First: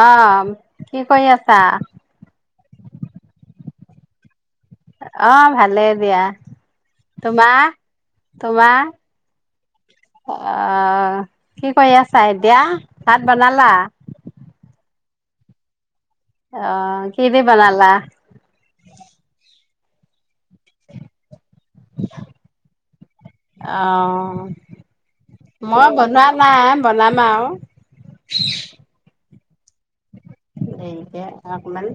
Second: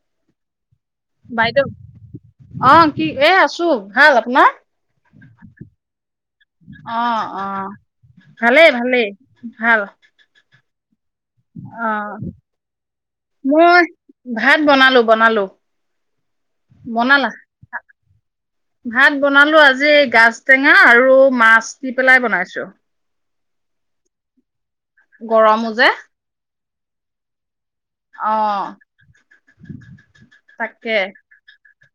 অ', কি কৰি আছা? বাইদেউ অ', কি এ আছোঁ ভাল আপোনাৰ। অ', ভালেই দিয়া তোমাৰ? ভালে তোমাৰ? ভালেই ভাল। অ', কি কৰি অ', আছা এতিয়া ভাত বনালা? মই ভাত বনালো, বনালো। অ', বনালা কিহেদি বনালা? ভাত বনালো, আজি গাজ টেঙা আৰু মাছ দি পেলাই বনাইছোঁ। অ', গৰমো মই যে বনোৱা নাই বনাম আৰু। অ'। তাকে দেৰিকে অকমান।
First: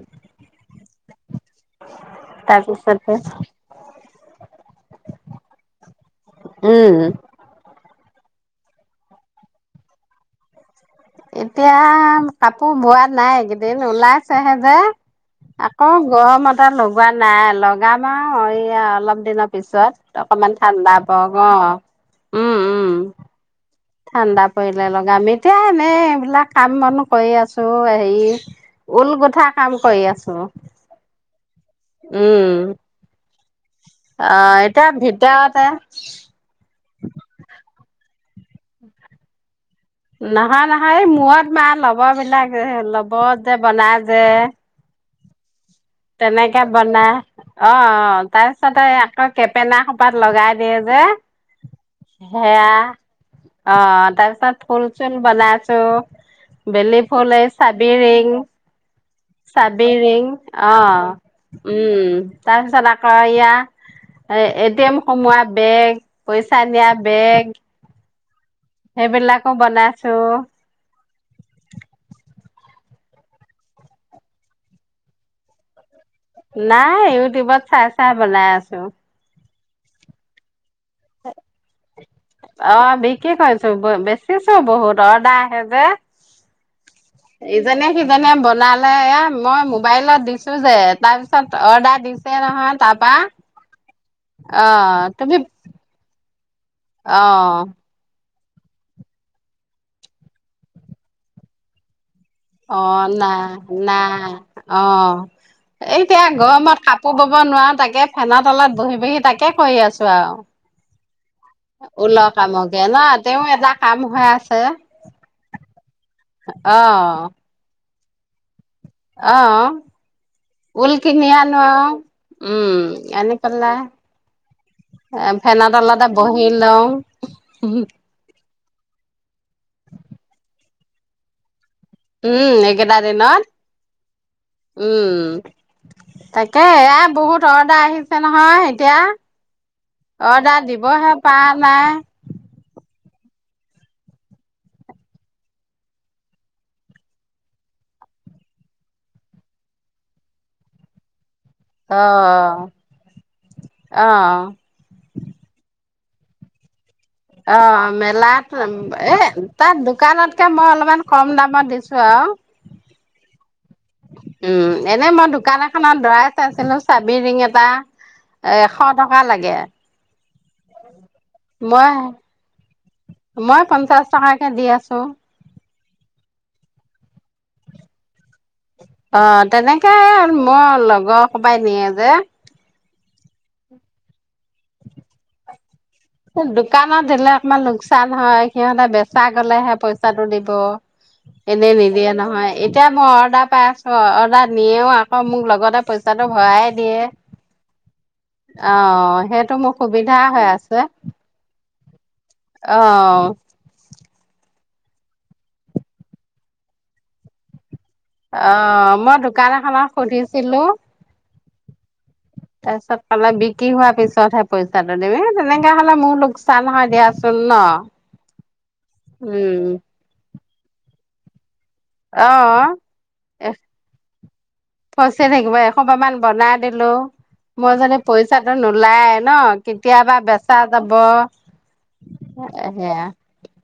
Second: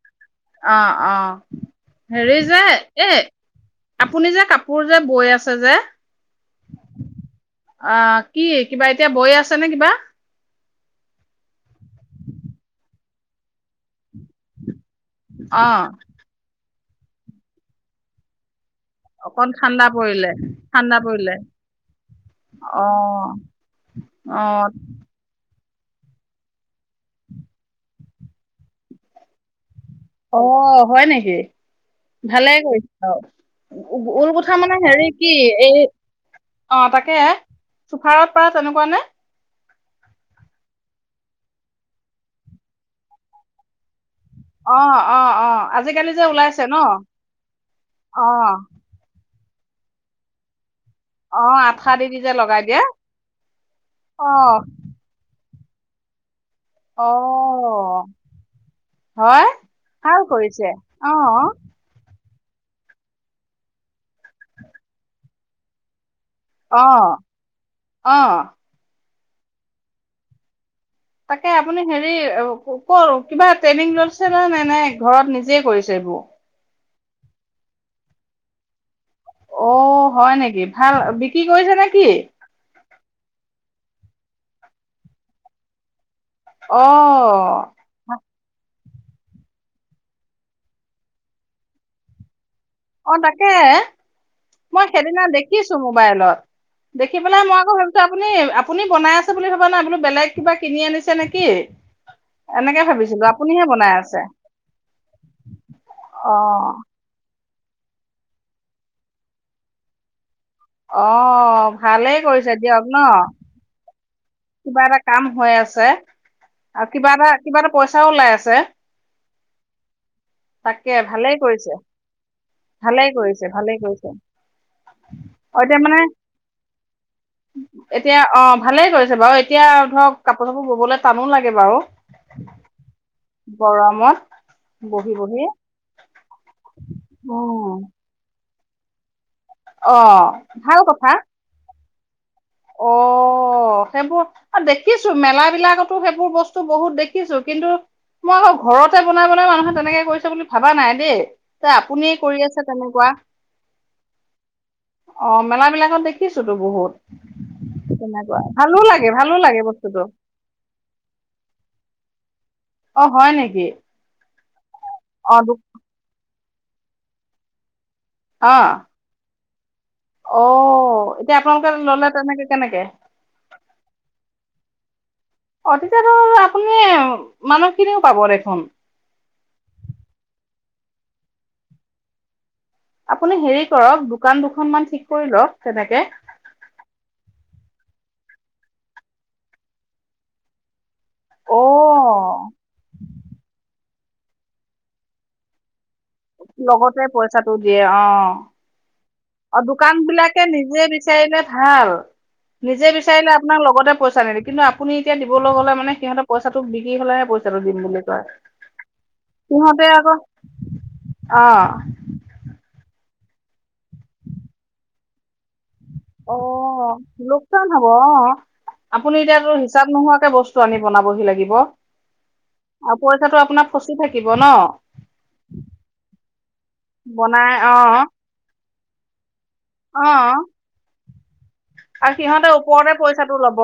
অ', অ', হেৰি যে এ তাৰপিছতে আপুনি যে কাপোৰ যে বৈ আছে যে উম। অ', কি কিবা এতিয়া বৈ আছে নে কিবা এতিয়া কাপোৰ বোৱা নাইকেইদিন ওলাইছেহে যে। অ', আকৌ গৰমতা লগোৱা নাই লগাম আৰু এইয়া অলপ অকন দিনৰ ঠাণ্ডা পিছত পৰিলে অকমান ঠাণ্ডা প পৰিলে গ উম, উম। অ', ঠাণ্ডা অ', পৰিলে লগা আমি এতিয়া এনেই এইবিলাক কাম মানুহ কৰি আছোঁ হেৰি ঊল গোঠা কাম কৰি আছোঁ। অ', হয় নেকি ভালে উম কৰিছে আৰু। উ অ উলকোঠা মানে এতিয়া হেৰি কি ভিতৰতে এই অ', তাকে চুফাৰত পাৰ তেনেকুৱা নে? নহয়, নহয় এই মূৰত মাৰা ল'বৰ বিলাক ল'বৰ যে বনাই যে অ', অ', অ'। আজিকালি যে ওলাইছে তেনেকে ন বনা অ', অ', তাৰপিছতে তই কেপেনা খোপাত লগাই দিয়ে যে। অ আঠা দি দি যে লগাই সেয়া দিয়ে অ', তাৰপিছত ফুল চুল বনাইছো বেলি অ ফুল এই চাবিৰিং হয় ভাল চাবিৰিং কৰিছে অ'। উম, তাৰপিছত আকৌ এয়া এটি এম সোমোৱা বেগ পইচা অ নিয়া বেগ। অ'। সেইবিলাকো বনাইছোঁ। তাকে আপুনি হেৰি ক কিবা ট্ৰেইনিং লৈছে ন নে, নে ঘৰত নিজে কৰিছে এইবোৰ। নাই ইউটিউবত চাই, চাই বনাই আছোঁ। অ', হয় নেকি ভাল বিক্ৰী কৰিছে নেকি? অ', বিকি কৰিছো বেচিছো বহুত অৰ্ডাৰ আহে যে। অ এইজনে কিজনে বনালে এ মই মোবাইলত দিছোঁ যে তাৰপিছত অৰ্ডাৰ দিছে নহয়। তাৰপা অ তাকে অ', তুমি দিখিছো মোবাইলত দেখি অ পেলাই মই আকৌ ভো আপুনি, আপুনি বনাই আছে বুলি ভাবা নাই বোলো বেলেগ কিবা কিনি আনিছে নেকি। এনেকে অ', ভাবিছিলো না আপুনিহে বনাই না আছে অ, এহ এতিয়া অ গৰমত কাপ বব' নোৱাৰোঁ তাকে ফেনৰ তলত বহি-বহি তাকে কৰি আছো আৰু। অ', ভালেই ঊলৰ কৰিছে দিয়ক কামকে ন' তেওঁ এটা কাম হৈ আছ কিবা এটা কাম হৈ আছে, অ আৰু কিবা এটা, কিবা এটা পইচাও ওলাই আছে। অ', তাকে ঊল কিনি ভালেই অনো। কৰিছে উম, ভালেই আনি কৰিছে ভালেই পেলাই কৰিছে এ অ ফেনৰ এতিয়া মানে তলতে বহি লওঁ। এতিয়া অ, ভালেই কৰিছে বাৰু এতিয়া ধৰক কাপোৰ চাপোৰ ব'বলৈ টানো লাগে বাৰু। উম, এইকেইটা দিনত, গৰমত উম, বহি বহি তাকে এয়া বহুত উম অৰ্ডাৰ আহিছে নহয় এতিয়া। অ অৰ্ডাৰ দিবহে পাৰা নাই। অ', অ', সেইবোৰ, দেখিছোঁ মেলা বিলাকতো সেইবোৰ বস্তু বহুত দেখিছোঁ কিন্তু মই আকৌ ঘৰতে বনাই-বনাই মানুহে তেনেকে কৰিছে বুলি ভাবা নাই দে। তে' অ আপুনিয়ে কৰি আছে তেনেকুৱা। অ অ', মেলা বিলাকত দেখিছোঁতো বহুত। অ', তেনেকুৱা মেলাত, ভালো লাগে এ ভালো লাগে তাত বস্তুটো দোকানত এতিয়া মই অলপমান কম দামত দিছোঁ আউ। অ', হয় নেকি? উম এনে মই অ' দু দোকান এখনত [unintelligible] চাইছিলো চাবি ৰিং এটা, অ' এশত টকা লাগে। অ', এতিয়া আপোনালোকে মই ল'লে তেনেকে কেনেকে। মই পঞ্চাশ টকাকে দি আছোঁ। অধিকাৰৰ আপুনি, মানুহখিনিও পাব দেখোন। অ', তেনেকে মোৰ লগৰ খোপাই নিয়ে যে। আপুনি হেৰি কৰক দোকান দুখন মান ঠিক কৰি লওঁক তেনেকে। দোকানত দিলে অকমান লোকচান হয়, সিহঁতে বেচা গ'লেহে পইচাটো দিব। এনে নিদিয়ে অ' নহয় এতিয়া মই অৰ্ডাৰ পাই আছ অ', অৰ্ডাৰ নিয়েও আকৌ মোক লগতে পইচ লগতে পইচাটো দিয়ে অ, অ', অ সেইটো মোৰ দোকান সুবিধা বিলাকে হৈ নিজে আছে। বিচাৰিলে ভাল, অ নিজে বিচাৰিলে আপোনাৰ লগতে পইচা নিদে কিন্তু আপুনি এতিয়া নিবলৈ গ'লে মানে সিহঁতে পইচাটো বিক্ৰী হ'লেহে পইচাটো দিম বুলি কয় অ', মই দোকান সিহঁতে এখনক আকৌ সুধিছিলো। অ তাৰপিছত পালে বিক্ৰী হোৱাৰ পিছতহে পইচাটো [unintelligible] তেনেকে হ'লে মোৰো অ লোকচান হয় দিয়াচোন লোকচান ন'? হব অ আপুনি এতিয়াতো উম হিচাপ নোহোৱাকে বস্তু আনি বনাবহি লাগিব। অ', [unintelligible] এ- আপোনাক ফচি থাকিব ন'। ফচি থাকিব একখোপা মান বনাই দিলোঁ, বনাই মই অ যদি পইচাটো নোলাই ন'। কেতিয়াবা অ বেচা যাব। আৰু সিহঁতে ওপৰতে সেয়া পইচাটো ল'ব,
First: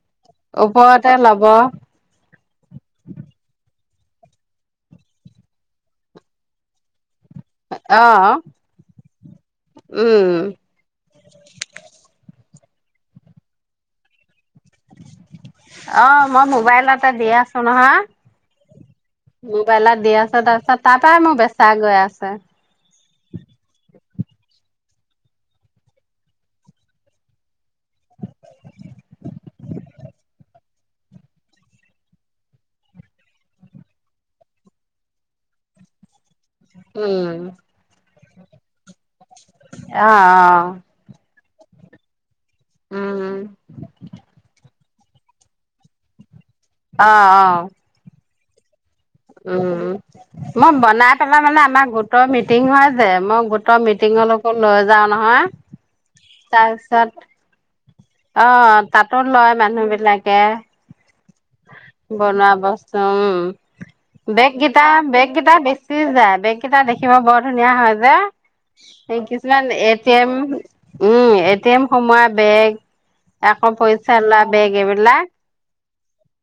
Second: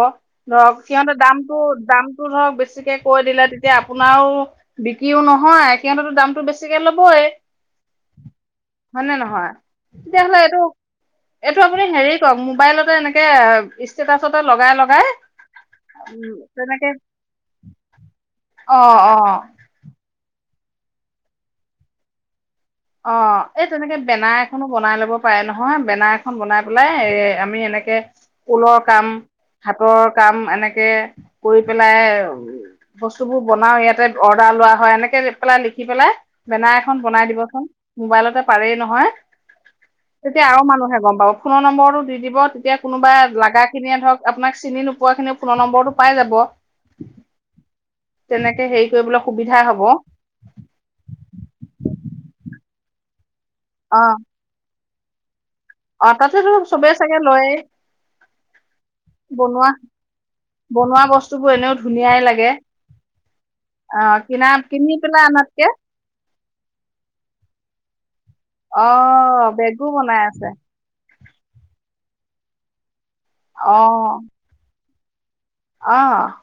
ধৰক ওপৰতে সিহঁতে লব দামতটো দাম টো ধৰক বেছিকে কৈ দিলে তেতিয়া আপোনাৰো বিক্ৰীও নহয় এতিয়াতোটো দামতো বেছিকে ল'বই। অ হয় নে নহয় উম তেতিয়াহ'লে এইটো এইটো আপুনি হেৰি কৰওক মোবাইলতে এনেকে ষ্টেটাচতে লগাই লগাই অ উম মই মোবাইল তেনেকে এটা দি আছো নহয় অ', অ'। [unintelligible] মোবাইলত দি আছো তাৰপিছত তাতেই মোৰ বেচা গৈ আছে অ এই তেনেকে বেনাৰ এখনো বনাই ল'ব পাৰে নহয় বেনাৰ এখন বনাই পেলাই এ আমি এনেকে কুলৰ কাম হাতৰ কাম এনেকে কৰি পেলাই বস্তুবোৰ বনাওঁ ইয়াতে অৰ্ডাৰ লোৱা হয় এনেকৈ পেলাই লিখি পেলাই বেনাৰ এখন বনাই উম দিবচোন মোবাইলতে পাৰেই নহয় অ অ তেতিয়া আৰু মানুহে গম পাব ফোনৰ নম্বৰটো দি দিব তেতিয়া কোনোবা উম লাগাখিনিয়ে ধৰক আপোনাক চিনি নোপোৱা খিনি ফোনৰ নম্বৰটো পাই যাব অ অ তেনেকে হেৰি কৰিবলৈ সুবিধা উম হব উম মই বনাই পেলাই মানে আমাৰ গোটৰ মিটিং হয় যে মই গো ত অ মিটিঙৰ লকো লৈ যাও নহয় অ তাতেতো চবে তাৰপিছত চাগে লয়ে অ তাতো লয় বনোৱা মানুহ বিলাকে বনোৱা বস্তুবোৰ এনেও ধুনীয়াই বনোৱা লাগে বস্তু উ অ' কিনা বেগ কেইটা কিনি পেলাই বেগ কেইটা আনাতকে বেচি যায় বেগ কেইটা দেখিব বৰ ধুনীয়া হয় যে অ' কিছুমান বেগো এ টি বনাই এম আছে উম এ টি এম সোমোৱা বেগ এক পইচা অ' লোৱা বেগ এইবিলাক অ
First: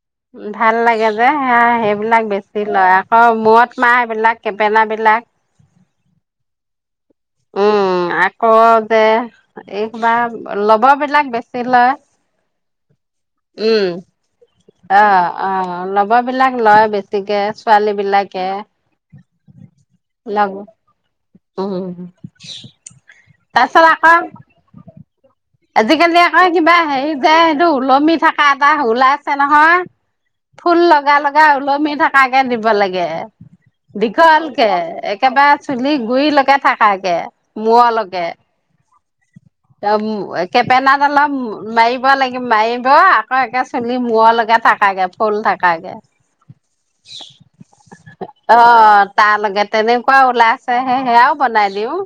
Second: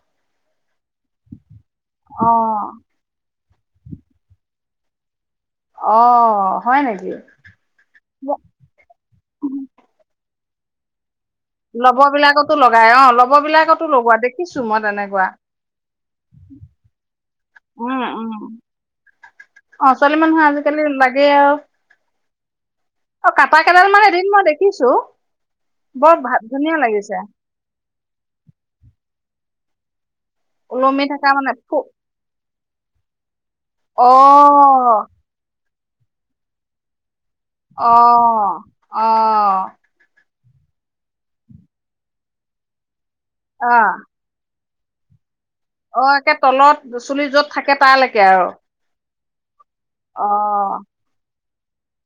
ভাল লাগে যে হেয়া সেইবিলাক বেছি অ' লয় আকৌ মূৰত মাৰা এইবিলাক কেপেনা বিলাক অ হয় নেকি উম ব- আকৌ যে এই কবা লবৰ বিলাক বেছি লয় লব বিলাকতো লগাই অ লব বিলাকতো উম লগোৱা দেখিছো মই তেন অ অ অলপ লবৰ বিলাক লয় বেছিকে ছোৱালী উম উম বিলাকে। অ ছোৱালী মানুহ লাগ আজিকালি লাগেই আৰু। উম অ কাটা তাৰপিছত কেইডাল মান আকৌ এদিন মই দেখিছো। বৰ আজিকালি ভাল আকৌ কিবা ধুনীয়া হেৰি লাগিছে যে সেইটো ওলমি থকা এটা ওলাইছে নহয়। ফুল ওলমি লগা থকা লগা মানে ফু ওলমি থকাকে দিব লাগে অ' দীঘলকে। একেবাৰে চুলি গুৰিলৈকে থাকাকে অ' মূৰলৈকে। অ' অ' ত কেপেনাদাল মাৰিব লাগিব মাৰিব। আকৌ একে চুলি মূৰৰ লগে থাকাকে ফল থাকাকে অ' একে তলত চুলি য'ত থাকে তালৈকে আৰু অ। তাৰ লগে তেনেকুৱা অ' ওলাইছেহে সেয়াও বনাই দিওঁ।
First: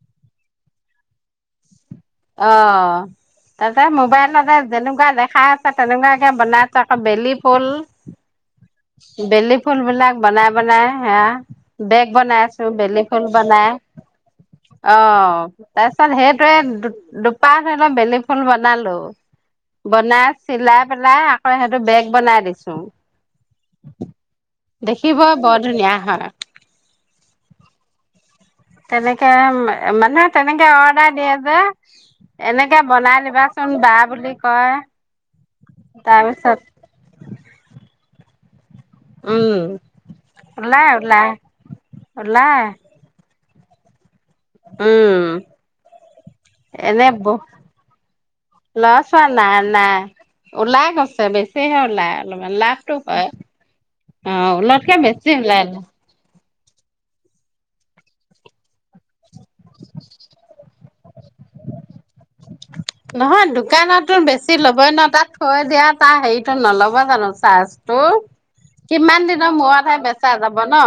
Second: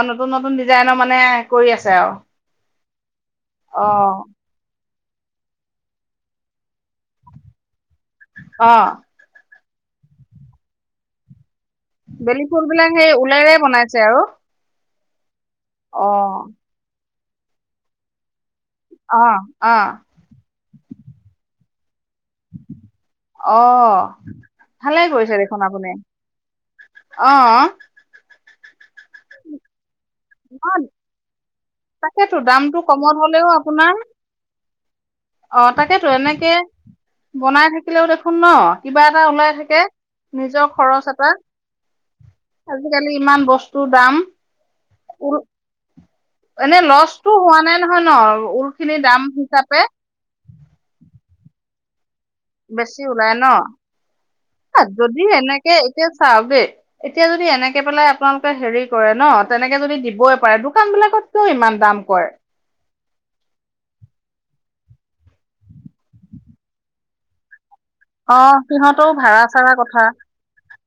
অ নতুন নতুন ডিজাইনৰ মানে কৰি আছে আৰু। অ তাতে অ মোবাইলতে যেনেকুৱা দেখাই আছে তেনেকুৱাকে বনাই আছে আকৌ বেলি ফুল অ বেলি ফুল বিলাক বনাই বনাই হেয়া। বেগ বনাই বেলি আছো ফুল বিলাক বেলি সেই ফুল ওলেৰে বনাই। বনাইছে আৰু অ তাৰ পিছত অ সেইটয়ে দু-দুপাহ ধৰি লও বেলি ফুল বনালো। অ অ বনাই চিলাই পেলাই আকৌ সেইটো বেগ বনাই অ ভালে দেখিব বৰ ধুনীয়া হয়। অঁ অঁ' কেনেকে এ মানে- তেনেকে অ অৰ্ডাৰ দিয়ে যে তাকেতো দামটো এনেকে কমত বনাই হলেও দিবাচোন বা বুলি কয়। অঁ' তাকেতো এনেকে তাৰপিছত বনাই থাকিলেও দেখোন ন। কিবা এটা ওলাই উম থাকে নিজৰ ওলাই খৰচ ওলাই এটা। ওলাই আজিকালি ইমান বস্তুৰ দাম। উম' ঊল এনে লচটো ব হোৱা নাই নহয় ন ঊল লৱা খিনি দাম চৱা নাই হিচাপে নাই। ওলাই গৈছে বেছিহে ওলাই। অলপমান লাভটো বেছি হয়, ওলাই ন অঁ আ, ওলটকে যদি বেছি ওলাই। এনেকে এতিয়া চাওক দেই এতিয়া যদি এনেকে পেলাই আপোনালোকে হেৰি কৰে ন তেনেকে যদি দিবই পাৰে- দোকান বিলাকত কিয় ইমান দাম কৰে? নহয় দোকানতো বেছি ল'বই ন, তাথ থৈ দিয়া তাৰ হেৰিতো নল'ব জানো চাৰ্জ। তোৰ অ সিহঁতও কিমান ভাড়া দিনৰ চাৰা মূৰতহে কথা বেচা যাব ন।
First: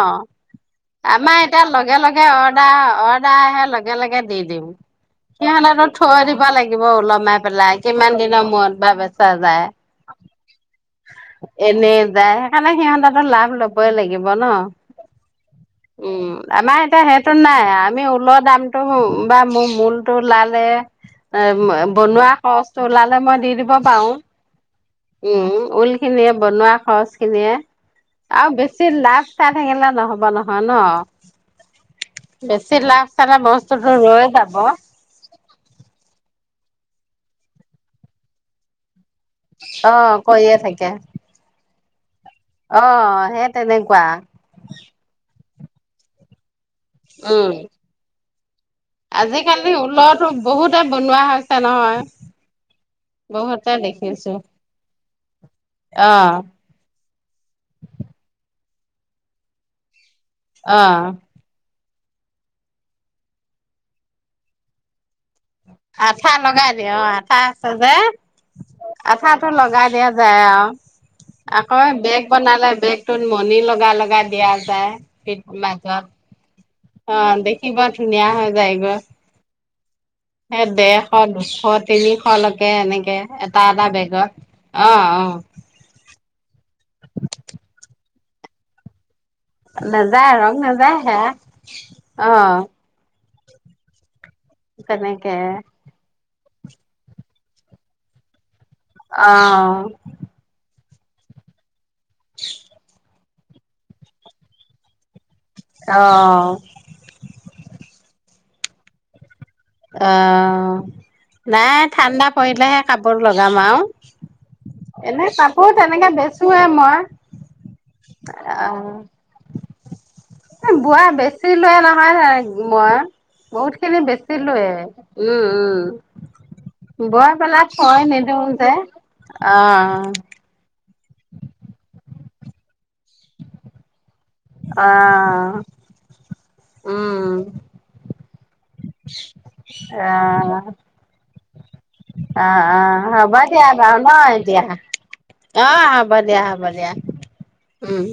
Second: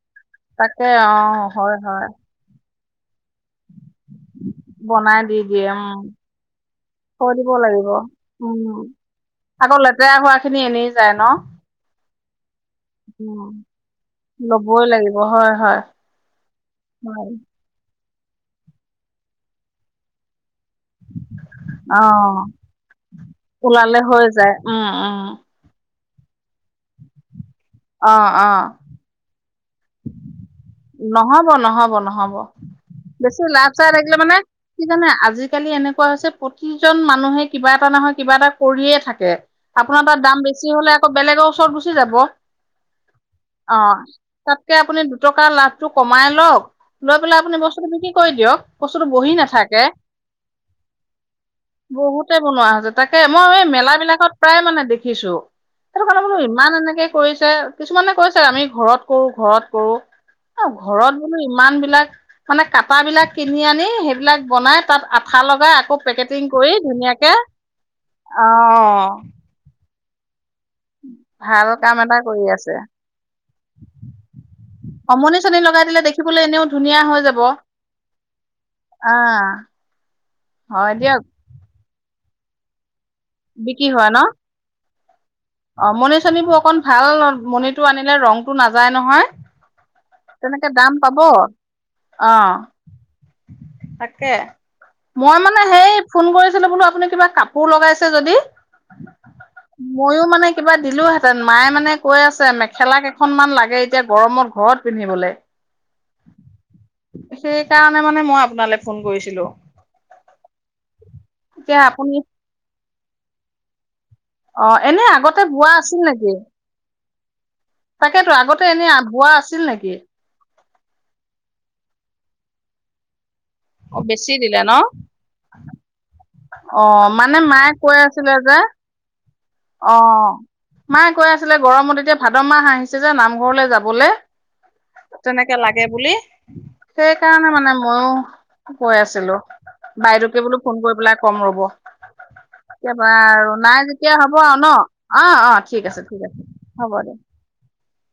তাকে অ আমাৰ এতিয়া হয় লগে হয় লগে অৰ্ডাৰ অত- দাই আহে লগে লগে দি দিম বনাই দি দিয়ে সিহঁতেতো উম থৈ দিবা লাগিব থৈ ওলমাই। দিব পেলাই লাগিব কিমান দিনৰ উম মূৰত বা বেচা যায়? আকৌ লেতেৰা হোৱা খিনি এনেই যায় ন এনেই যায় সেইকাৰণে সিহঁততো লাভ লবই লাগিব ন। বই লাগিব হয়। হয় উম' আমাৰ এতিয়া হয় সেইটো নাই আমি ওলৰ দাম- টো বা মোৰ মূলতটো উলালে- এ অ বনোৱা খৰচটো ওলালে মই দি দিব ওলালে পাৰো হৈ যায় উম উম ঊল- খিনিয়ে বনোৱা খৰচ খিনিয়ে অ অ আৰু বেছি লাভ চাই থাকিলে- ব নহয় ন। নহ'ব নহ'ব নহ'ব বেছি লাভ চালে বস্তুতোটো ৰৈ যাব। সেইকানে আজিকালি এনেকুৱা হৈছে প্ৰতিজন মানুহে কিবা এটা নহয় কিবা এটাত- পৰিয়ে থাকে আপোনাৰ অ', তাত দাম কৰিয়ে বেছি হলে আকৌ বেলেগৰ ওচৰত গুচি যাব। অঁ সে অ তেনেকুৱা। তাতকে আপুনি দুটকা লাভটো কমাই লওক- লৈ পেলাই উম। আপুনি বস্তুটো বিক্ৰী কৰি দিয়ক বস্তুটো বহি আজিকালি নাথাকে। ঊলৰতো বহুতে বনোৱা হৈছে নহয়। বহুতে বনোৱা হৈছে তাকে, মই এই বহুতে মেলা বিলাকত দেখিছো প্ৰায় মানে দেখিছো। সেটো কাৰণে বোলো অ', ইমান এনেকে- কৰিছে কিছুমানে কৈছে আমি ঘৰত কৰো ঘৰত কৰো। এ অ', ঘৰত- ইমান বিলাক মানে কাটা বিলাক কিনি আনি সেইবিলাক বনাই তাত আঠা লগাই- আকৌ আঠা পেকেটিং লগাই কৰি দিয়ে অ', ধুনীয়াকে, আঠা অঁ- তে লগাই দিয়া যায় আও। [inaudible] আকৌ এ কাম এটা বেগ কৰি বনালে আছে বেগটোত মণি লগাই লগাই দিয়া আছে অমনি চমনি লগাই দিলে মাজত। দেখিবলৈ এনেও ধুনীয়া হৈ অঁ' যাব দেখিব ধুনীয়া হৈ যায়গৈ। আহ সে হয় ডেৰশ, দিয়ক দুশ, তিনিশলৈকে এনেকে এটা এটা বেগত। অঁ অঁ' অঁ মনি চনিবোৰ অকন ভাল মনিটো আনিলে ৰংটো নাযায় নাযায় নহয়। ৰং তেনেকে নাযায় দাম হে পাব, অ অঁ'। তাকে, তেনেকে মই মানে সেই- ফোন কৰিছিলোঁ বোলো আপুনি কিবা কাপোৰ লগাইছে যদি। অ। ময়ো মানে কিবা দিলোহেঁতেন। মায়ে মানে কৈ আছে মেখেলা কেইখনমান লাগে এতিয়া গৰমত ঘৰত পিন্ধিবলৈ। অ। সেই কাৰণে মানে মই আপোনালৈ ফোন কৰিছিলোঁ। অ, নাই, আপুনি ঠাণ্ডা পৰিলেহে কাপোৰ লগাম আৰু। অ এনে আগতে বোৱা কাপোৰ আছিল তেনেকে নেকি? বেচোৱে মই। তাকেতো আগতে এনে অ বোৱা আছিল নেকি? বোৱা বেছি লোৱা নহয়। বহুত অ খিনি বেছি দিলে বেছিলোৱে। ন? উম- অ উম, বই মানে পেলাই মায়ে কৈ থয় আছিলে নিদিওঁ যে। অ, আহ মায়ে কৈ আছিলে গৰমত এতিয়া, ভাদ মাহ আহিছে আহিছে যে, নামঘৰলৈ যাবলৈ তেনেকে আহ লাগে বুলি। সেইকাৰণে মানে মইও কৈ আছিলো। বাইদেউকে বোলো ফোন কৰি পেলাই কম ৰ'ব। অ- অ, একেবাৰে হ'ব আৰু দিয়া। নাই যেতিয়া হ'ব জানই আৰু দিয়া। ন অ, ঠিক আছে হ'ব ঠিক আছে দিয়া, হ'ব দিয়া, দে উম।